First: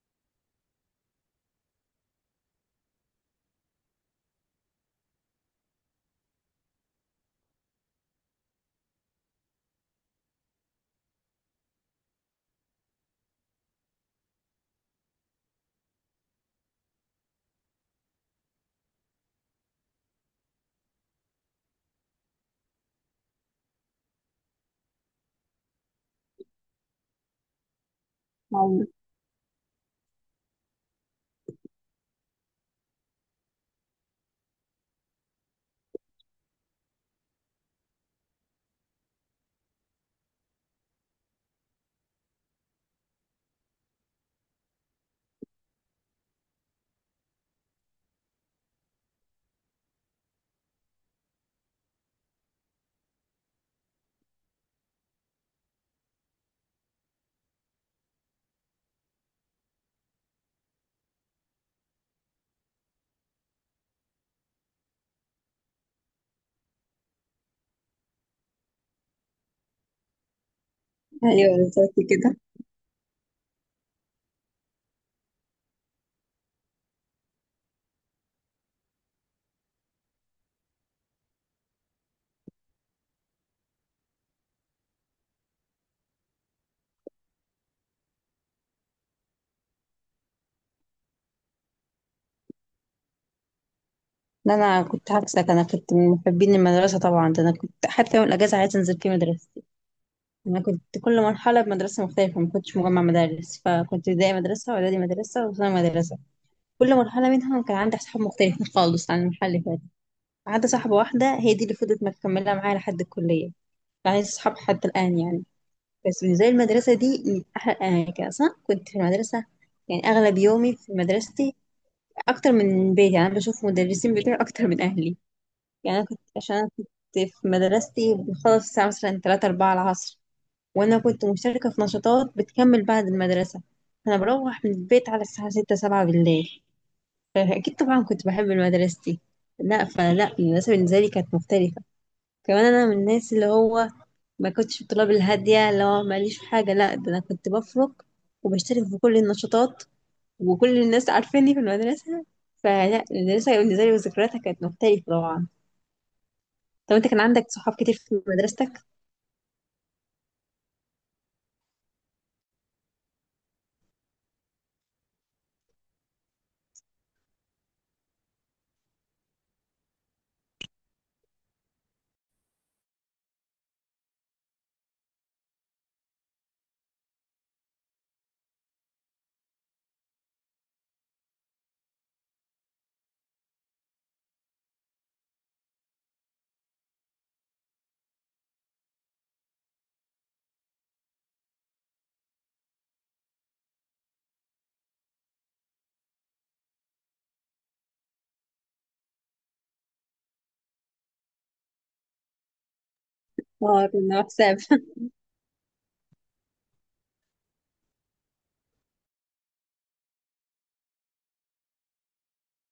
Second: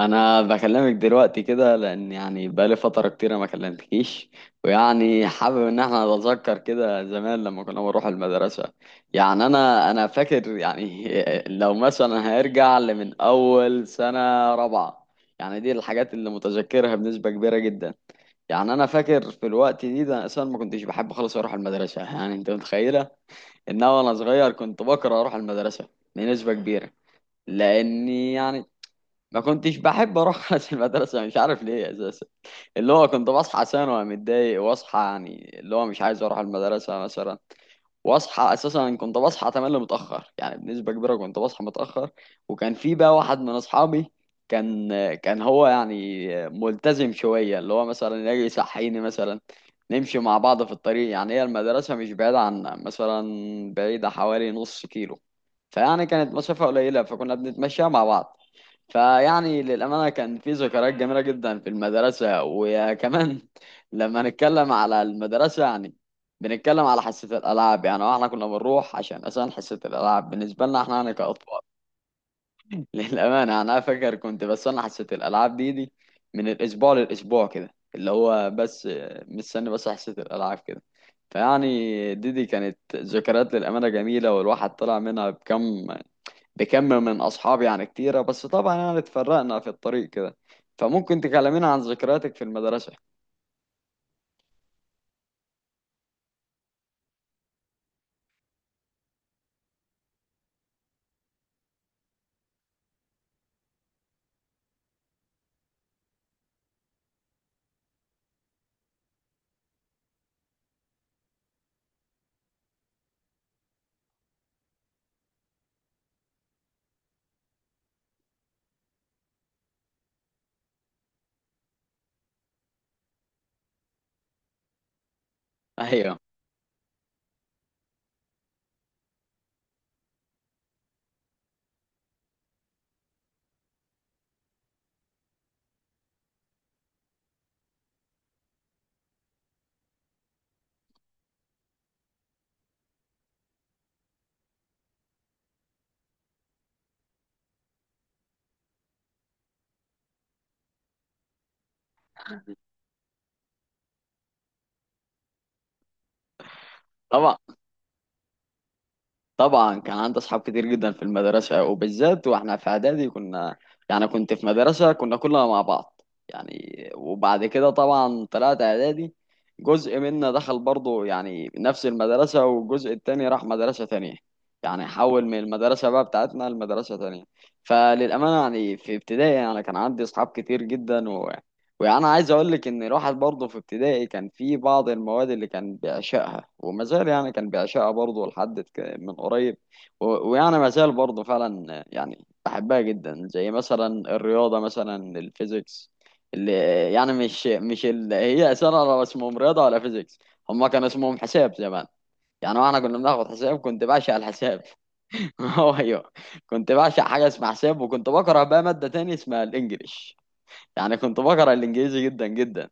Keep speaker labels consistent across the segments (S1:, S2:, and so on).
S1: انا بكلمك دلوقتي كده لان يعني بقالي فتره كتيره ما كلمتكيش. ويعني حابب ان احنا نتذكر كده زمان لما كنا بنروح المدرسه. يعني انا فاكر يعني لو مثلا هيرجع لمن اول سنه رابعه. يعني دي الحاجات اللي متذكرها بنسبه كبيره جدا. يعني انا فاكر في الوقت ده أنا اصلا ما كنتش بحب خالص اروح المدرسه. يعني انت متخيله ان انا وانا صغير كنت بكره اروح المدرسه بنسبه كبيره لاني يعني
S2: أيوة،
S1: ما كنتش بحب اروح المدرسه مش عارف ليه اساسا. اللي هو كنت بصحى عشان وانا متضايق واصحى يعني اللي هو مش عايز اروح المدرسه مثلا، واصحى اساسا كنت بصحى تملي متاخر يعني بنسبه كبيره كنت بصحى متاخر. وكان في بقى واحد من اصحابي كان كان هو يعني ملتزم شويه اللي هو مثلا يجي يصحيني مثلا نمشي مع بعض في الطريق. يعني هي المدرسه مش بعيده عنا مثلا، بعيده حوالي نص كيلو. فيعني كانت مسافه قليله فكنا بنتمشى مع بعض. فيعني للأمانة كان في ذكريات جميلة جدا في المدرسة. وكمان لما نتكلم على المدرسة يعني بنتكلم على حصة الألعاب. يعني واحنا كنا بنروح عشان أصلا حصة الألعاب بالنسبة لنا احنا يعني
S2: أيوة،
S1: كأطفال
S2: بالظبط كده.
S1: للأمانة يعني أنا فاكر كنت بستنى حصة الألعاب دي من الأسبوع للأسبوع كده اللي هو بس مستني بس حصة الألعاب كده. فيعني دي كانت ذكريات للأمانة جميلة، والواحد طلع منها بكم من أصحابي يعني كتيرة، بس طبعا يعني اتفرقنا في الطريق كده. فممكن تكلمينا عن ذكرياتك في المدرسة؟
S2: لا، أنا كنت عكسك، أنا كنت من محبين المدرسة. طبعا ده أنا كنت حتى يوم الأجازة عايزة أنزل في مدرستي. أنا كنت كل مرحلة بمدرسة مختلفة، ما كنتش مجمع مدارس، فكنت ابتدائي مدرسة وإعدادي مدرسة وثانوي مدرسة. كل مرحلة منهم كان عندي أصحاب مختلفين خالص عن المرحلة اللي فاتت، ما عدا صاحبة واحدة هي دي اللي فضلت مكملة معايا لحد الكلية، يعني صحاب حتى الآن يعني. بس بالنسبة لي المدرسة دي من أحلى الأماكن، أصلا كنت في المدرسة يعني أغلب يومي في مدرستي، اكتر من بيتي. يعني انا بشوف مدرسين بتوعي اكتر من اهلي. يعني انا
S1: أيوه،
S2: كنت عشان انا كنت في مدرستي بخلص الساعه مثلا 3 4 العصر، وانا كنت مشتركه في نشاطات بتكمل بعد المدرسه. انا بروح من البيت على الساعه 6 7 بالليل، فاكيد طبعا كنت بحب مدرستي. لا، فلا المدرسه بالنسبه لي كانت مختلفه. كمان انا من الناس اللي هو ما كنتش الطلاب الهاديه اللي هو ماليش في حاجه، لا ده انا كنت بفرق وبشترك في كل النشاطات، وكل الناس عارفاني في المدرسة. فلا المدرسة بالنسبة لي وذكرياتها كانت مختلفة طبعا. طب انت كان
S1: طبعا.
S2: عندك صحاب كتير في مدرستك؟
S1: طبعا كان عندي أصحاب كتير جدا في المدرسة، وبالذات وإحنا في إعدادي كنا يعني كنت في مدرسة كنا كلنا مع بعض. يعني وبعد كده طبعا طلعت إعدادي جزء منا دخل برضه يعني نفس المدرسة، والجزء التاني راح مدرسة تانية. يعني حول من المدرسة بقى بتاعتنا لمدرسة تانية. فللأمانة يعني في ابتدائي أنا يعني كان عندي أصحاب كتير جدا. وانا عايز اقول لك ان الواحد برضه في ابتدائي كان في بعض المواد اللي كان بيعشقها وما زال، يعني كان بيعشقها برضه لحد من قريب ويعني ما زال برضه فعلا يعني بحبها جدا، زي مثلا الرياضه مثلا الفيزيكس اللي يعني مش اللي هي اساسا ولا اسمهم رياضه ولا فيزيكس، هما كان اسمهم حساب زمان. يعني واحنا كنا بناخد حساب كنت
S2: اه
S1: بعشق
S2: كنا وحساب.
S1: الحساب هو ايوه. كنت بعشق حاجه اسمها حساب، وكنت بكره بقى ماده تانية اسمها الانجليش. يعني كنت بكره الانجليزي جدا جدا.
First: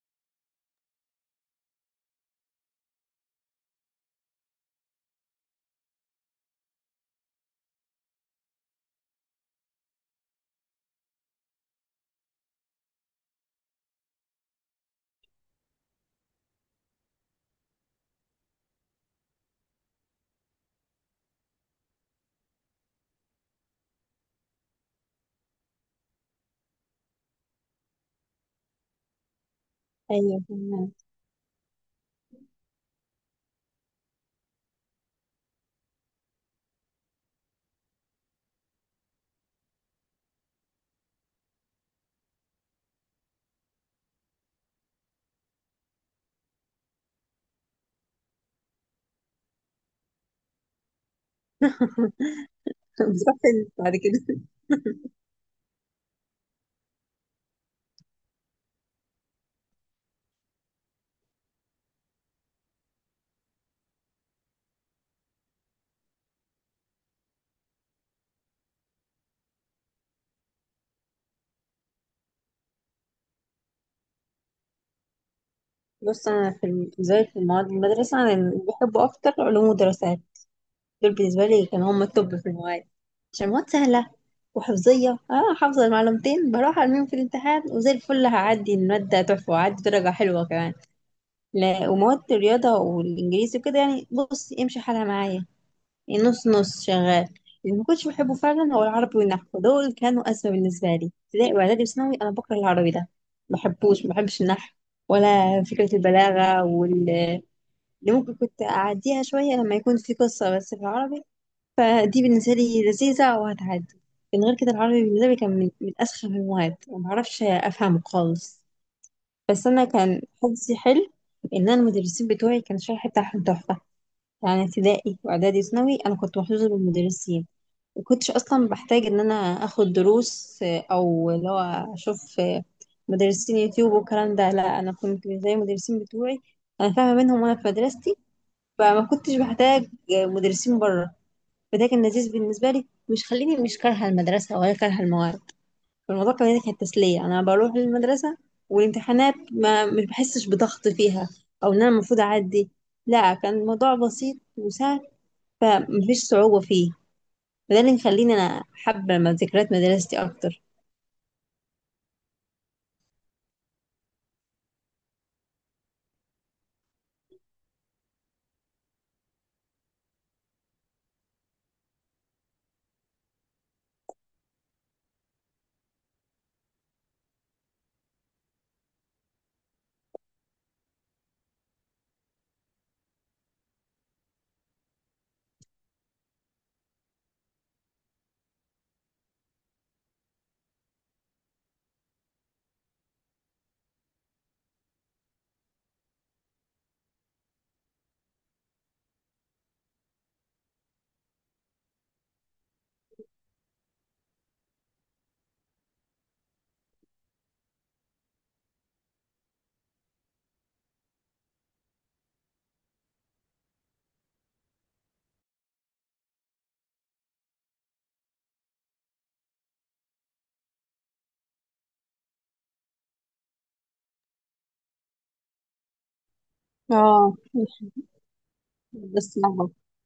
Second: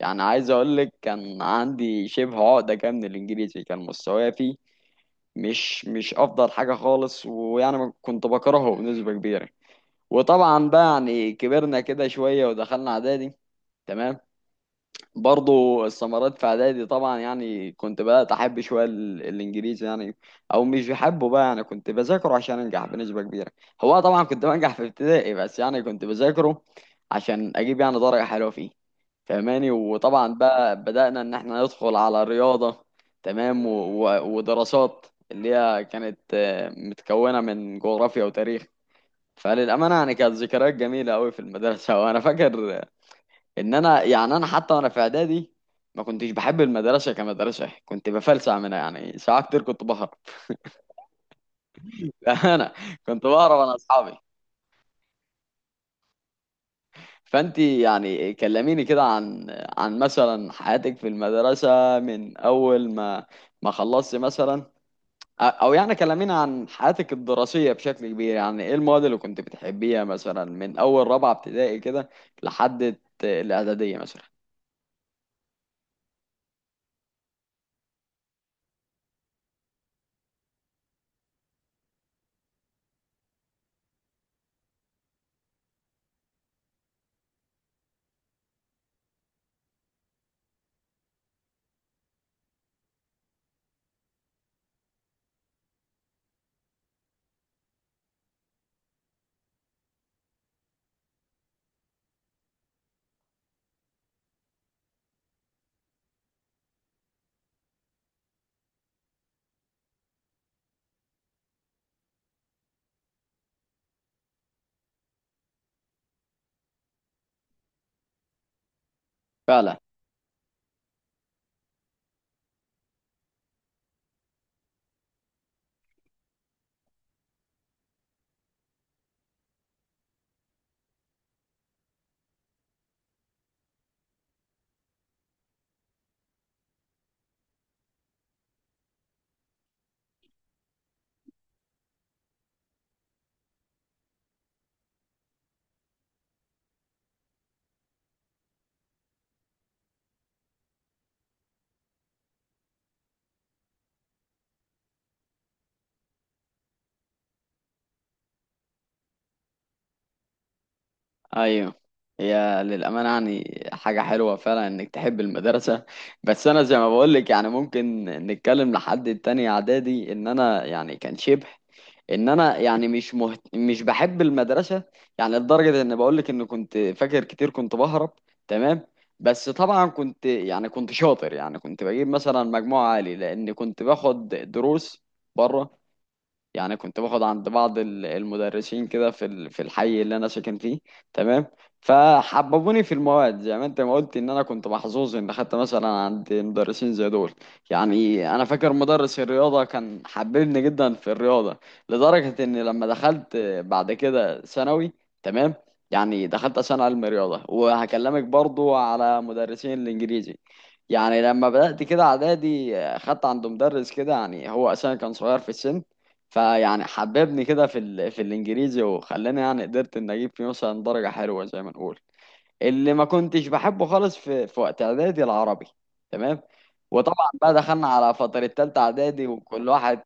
S1: يعني عايز اقول لك كان عندي شبه عقدة كده من الانجليزي، كان مستواي فيه مش افضل حاجة خالص، ويعني كنت بكرهه بنسبة كبيرة. وطبعا بقى يعني كبرنا كده شوية ودخلنا اعدادي. تمام. برضو الثمرات في اعدادي طبعا يعني كنت بدأت احب شوية الانجليزي، يعني او مش بحبه بقى يعني كنت بذاكره عشان انجح بنسبة كبيرة. هو طبعا كنت بنجح في ابتدائي، بس يعني كنت بذاكره عشان اجيب يعني درجة حلوة فيه. فاهماني؟ وطبعا
S2: ايوه
S1: بقى
S2: كنا.
S1: بدأنا ان احنا ندخل على رياضة، تمام، ودراسات اللي هي كانت متكونة من جغرافيا وتاريخ. فللأمانة يعني كانت ذكريات جميلة أوي في المدرسة وأنا فاكر إن أنا يعني أنا حتى وأنا في إعدادي ما كنتش بحب المدرسة كمدرسة، كنت بفلسع منها، يعني ساعات كتير كنت بهرب أنا كنت
S2: بتروح فين
S1: بهرب أنا
S2: بعد
S1: أصحابي.
S2: كده؟
S1: فأنت يعني كلميني كده عن عن مثلا حياتك في المدرسة من أول ما ما خلصت مثلا، او يعني كلمينا عن حياتك الدراسيه بشكل كبير. يعني ايه المواد اللي كنت بتحبيها مثلا من اول رابعه ابتدائي كده لحد الاعداديه مثلا؟
S2: بص انا في بالنسبة لي في المواد المدرسة، انا اللي بحبه اكتر علوم ودراسات. دول بالنسبة لي كانوا هم التوب في المواد، عشان المواد سهلة وحفظية، اه حافظة المعلومتين بروح ارميهم في الامتحان وزي الفل، هعدي المادة تحفة وهعدي درجة حلوة كمان. لا، ومواد الرياضة والإنجليزي وكده يعني بص امشي حالها معايا، يعني نص نص شغال. اللي ما كنتش بحبه فعلا هو العربي والنحو، دول كانوا أزمة بالنسبة لي ابتدائي وإعدادي وثانوي. أنا بكره العربي ده، ما بحبش النحو ولا فكرة البلاغة. واللي ممكن كنت أعديها شوية لما يكون في قصة بس في العربي، فدي بالنسبة لي لذيذة وهتعدي. من غير كده العربي بالنسبة لي كان من أسخف المواد، ومعرفش أفهمه خالص. بس
S1: فعلا.
S2: انا كان حظي حلو ان انا المدرسين بتوعي كان الشرح بتاعهم تحفه. يعني ابتدائي واعدادي وثانوي انا كنت محظوظه بالمدرسين، وكنتش اصلا بحتاج ان انا اخد دروس، او اللي هو اشوف مدرسين يوتيوب والكلام ده. لا انا كنت زي المدرسين بتوعي، انا فاهمه منهم وانا في مدرستي. فما كنتش بحتاج مدرسين بره. فده كان لذيذ بالنسبه لي، مش خليني مش كارهه المدرسه ولا كارهه المواد. فالموضوع كمان دي كانت تسلية، أنا بروح المدرسة، والامتحانات ما مش بحسش بضغط فيها، أو إن أنا المفروض أعدي. لا كان الموضوع بسيط وسهل، فمفيش صعوبة فيه. فده اللي مخليني أنا حابة ذكريات مدرستي أكتر.
S1: ايوه. هي للامانه يعني حاجه حلوه فعلا انك تحب المدرسه. بس انا زي ما بقول لك يعني ممكن نتكلم لحد التاني اعدادي ان انا يعني كان شبه ان انا يعني مش مش بحب المدرسه. يعني لدرجه ان بقول لك ان كنت فاكر كتير كنت بهرب. تمام. بس طبعا كنت يعني كنت شاطر، يعني كنت بجيب مثلا مجموع عالي لان كنت باخد دروس بره. يعني كنت باخد عند بعض المدرسين كده في في الحي اللي انا ساكن فيه. تمام. فحببوني في المواد زي ما انت ما قلت ان انا كنت محظوظ ان خدت مثلا عند مدرسين زي دول. يعني انا فاكر مدرس الرياضه كان حببني جدا في الرياضه، لدرجه ان لما دخلت بعد كده ثانوي، تمام، يعني دخلت عشان علم رياضه. وهكلمك برضو على مدرسين الانجليزي. يعني لما بدأت كده اعدادي خدت عند مدرس كده، يعني هو اساسا كان صغير في السن. فيعني حببني كده في في الانجليزي، وخلاني يعني قدرت ان اجيب فيه مثلا درجة حلوة زي ما نقول. اللي ما كنتش بحبه خالص في وقت اعدادي العربي. تمام. وطبعا
S2: اه
S1: بقى
S2: مش
S1: دخلنا على فترة تالتة اعدادي،
S2: بس
S1: وكل
S2: لعبة.
S1: واحد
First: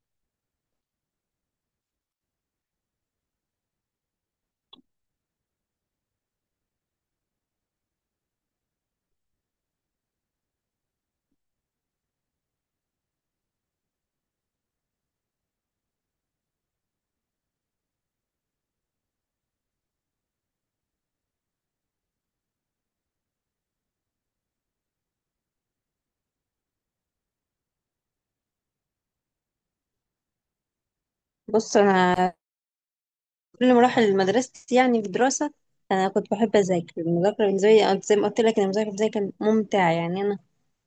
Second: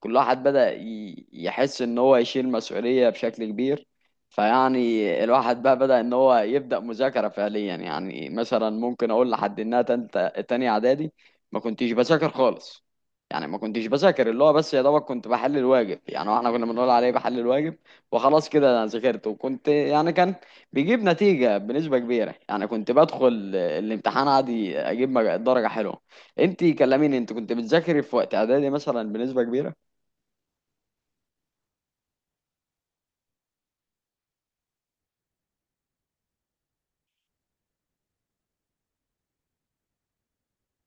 S1: كل واحد بدأ يحس ان هو يشيل مسؤولية بشكل كبير. فيعني الواحد بقى بدأ ان هو يبدأ مذاكرة فعليا. يعني مثلا ممكن اقول لحد انها تالتة تانية اعدادي ما كنتش بذاكر خالص. يعني ما كنتش بذاكر، اللي هو بس يا دوبك كنت بحل الواجب، يعني احنا كنا بنقول عليه بحل الواجب. وخلاص كده انا ذاكرت، وكنت يعني كان بيجيب نتيجة بنسبة كبيرة. يعني كنت بدخل الامتحان عادي أجيب درجة حلوة. أنت كلميني، أنت كنت بتذاكري في وقت إعدادي مثلا بنسبة كبيرة؟
S2: بص أنا كل مراحل مدرستي يعني في الدراسة أنا كنت بحب أذاكر، المذاكرة بالنسبة لي، أنا زي ما قلت لك إن المذاكرة بالنسبة لي كانت ممتعة، يعني أنا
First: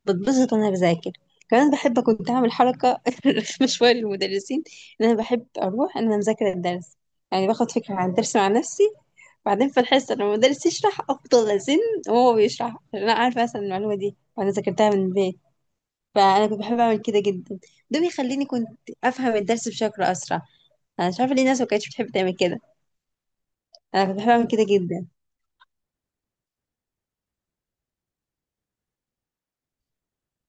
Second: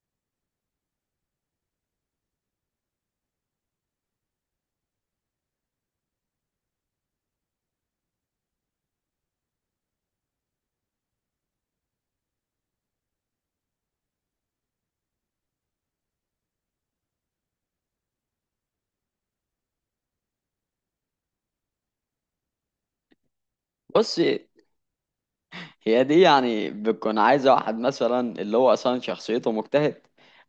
S2: بتبسط وانا بذاكر. كمان بحب كنت اعمل حركه رخمه شويه للمدرسين، ان انا بحب اروح ان انا مذاكره الدرس، يعني باخد فكره عن الدرس مع نفسي، بعدين في الحصه لما المدرس يشرح افضل ازن وهو بيشرح، عشان انا عارفه مثلا المعلومه دي وانا ذاكرتها من البيت. فانا كنت بحب اعمل كده جدا، ده بيخليني كنت افهم الدرس بشكل اسرع. انا مش عارفه ليه الناس ما كانتش بتحب تعمل كده، انا كنت
S1: بص،
S2: بحب اعمل كده جدا.
S1: هي دي يعني بتكون عايزة واحد مثلا اللي هو أصلا شخصيته مجتهد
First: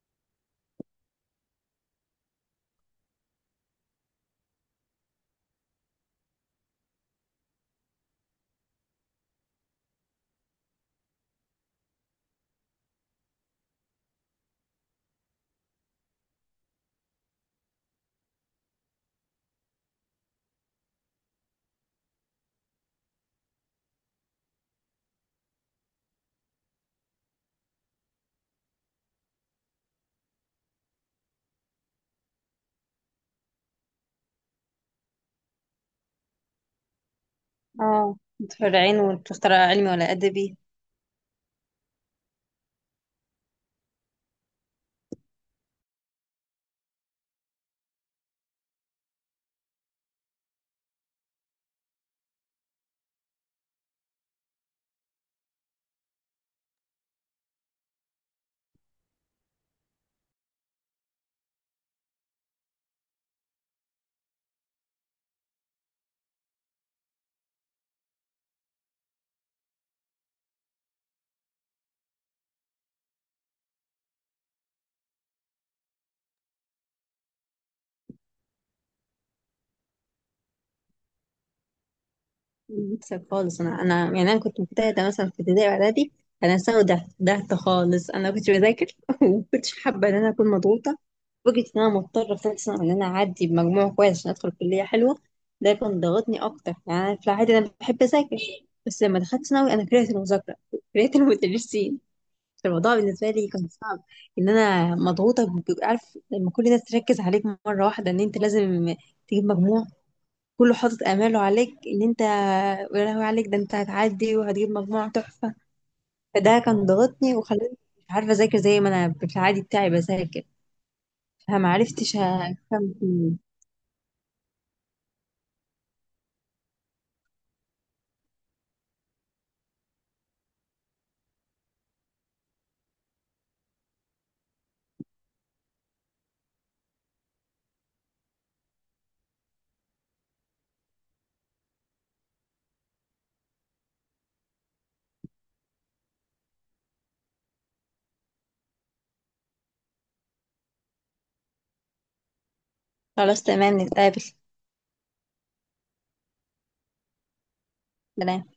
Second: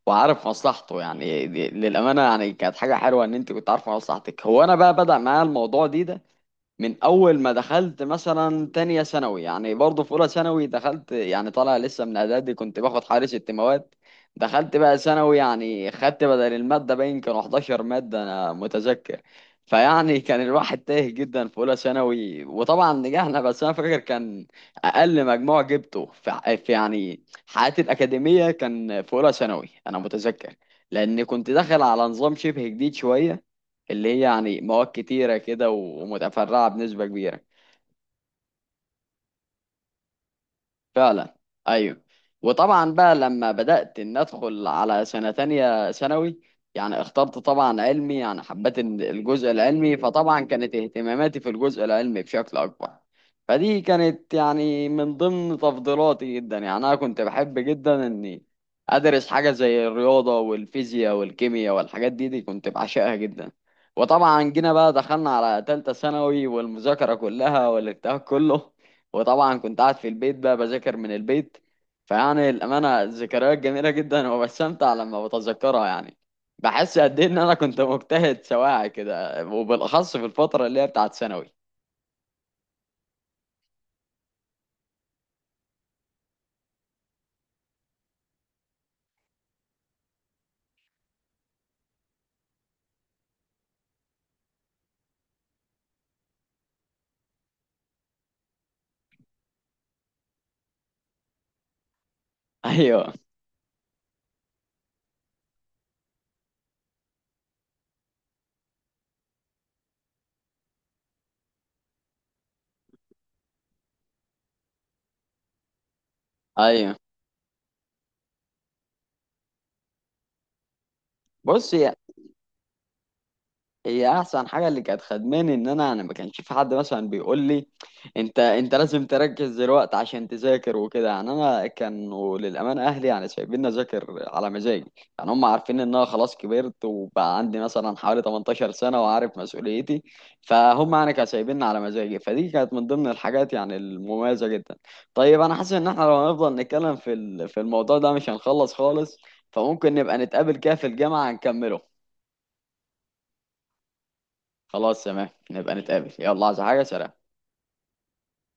S1: وعارف مصلحته. يعني دي للأمانة يعني كانت حاجة حلوة إن أنت كنت عارفة مصلحتك. هو أنا بقى بدأ معايا الموضوع ده من اول ما دخلت مثلا تانية ثانوي. يعني برضه في اولى ثانوي دخلت يعني طالع لسه من اعدادي كنت باخد حوالي ست مواد، دخلت بقى ثانوي يعني خدت بدل المادة باين كانوا 11 مادة انا متذكر. فيعني كان الواحد تايه جدا في اولى ثانوي، وطبعا نجحنا. بس انا فاكر كان اقل مجموع جبته في في يعني حياتي الاكاديمية كان في اولى ثانوي انا متذكر، لان كنت داخل على نظام شبه جديد شوية، اللي هي يعني مواد كتيرة كده ومتفرعة بنسبة كبيرة.
S2: اه متفرعين وتختار علمي ولا ادبي.
S1: فعلا. ايوه. وطبعا بقى لما بدأت ان ادخل على سنة تانية ثانوي يعني اخترت طبعا علمي، يعني حبيت إن الجزء العلمي، فطبعا كانت اهتماماتي في الجزء العلمي بشكل اكبر. فدي كانت يعني من ضمن تفضيلاتي جدا. يعني انا كنت بحب جدا اني ادرس حاجة زي الرياضة والفيزياء والكيمياء، والحاجات دي كنت بعشقها جدا. وطبعا جينا بقى دخلنا على تالتة ثانوي، والمذاكرة كلها والارتياح كله. وطبعا كنت قاعد في البيت بقى بذاكر من البيت. فيعني الأمانة ذكريات جميلة جدا وبستمتع لما بتذكرها. يعني بحس قد إيه إن أنا كنت مجتهد سواعي كده، وبالأخص في الفترة اللي هي بتاعت ثانوي
S2: بكسب خالص. انا كنت مجتهده مثلا في ابتدائي واعدادي. انا ثانوي ضعت، ضعت خالص. انا كنت بذاكر وما كنتش حابه ان انا اكون مضغوطه، فكره ان انا مضطره في ثالث سنه ان انا اعدي بمجموع كويس عشان ادخل كليه حلوه. ده كان ضغطني اكتر، يعني أنا في العادي انا بحب اذاكر، بس لما دخلت ثانوي انا كرهت المذاكره، كرهت المدرسين. الموضوع
S1: أيوه،
S2: بالنسبه لي كان صعب، ان انا مضغوطه. بيبقى عارف لما كل الناس تركز عليك مره واحده ان انت لازم تجيب مجموع، كله حاطط اماله عليك ان انت يا لهوي عليك، ده انت هتعدي وهتجيب مجموعة تحفة. فده كان
S1: أيوه.
S2: ضغطني وخلاني مش عارفة اذاكر زي ما انا في العادي بتاعي بذاكر. فما
S1: بص،
S2: عرفتش هفهم فيه.
S1: هي احسن حاجه اللي كانت خدماني ان انا ما كانش في حد مثلا بيقول لي انت لازم تركز دلوقتي عشان تذاكر وكده. يعني انا كانوا للامانه اهلي يعني سايبيني اذاكر على مزاجي. يعني هم عارفين ان انا خلاص كبرت وبقى عندي مثلا حوالي 18 سنه وعارف مسؤوليتي. فهم يعني كانوا سايبيني على مزاجي، فدي كانت من ضمن الحاجات يعني المميزه جدا. طيب انا حاسس ان احنا لو هنفضل نتكلم في في الموضوع ده مش هنخلص خالص، فممكن نبقى نتقابل كده في الجامعه نكمله.
S2: خلاص تمام نتقابل.
S1: خلاص تمام نبقى نتقابل، يلا، عايز حاجة؟ سلام.
S2: سلام.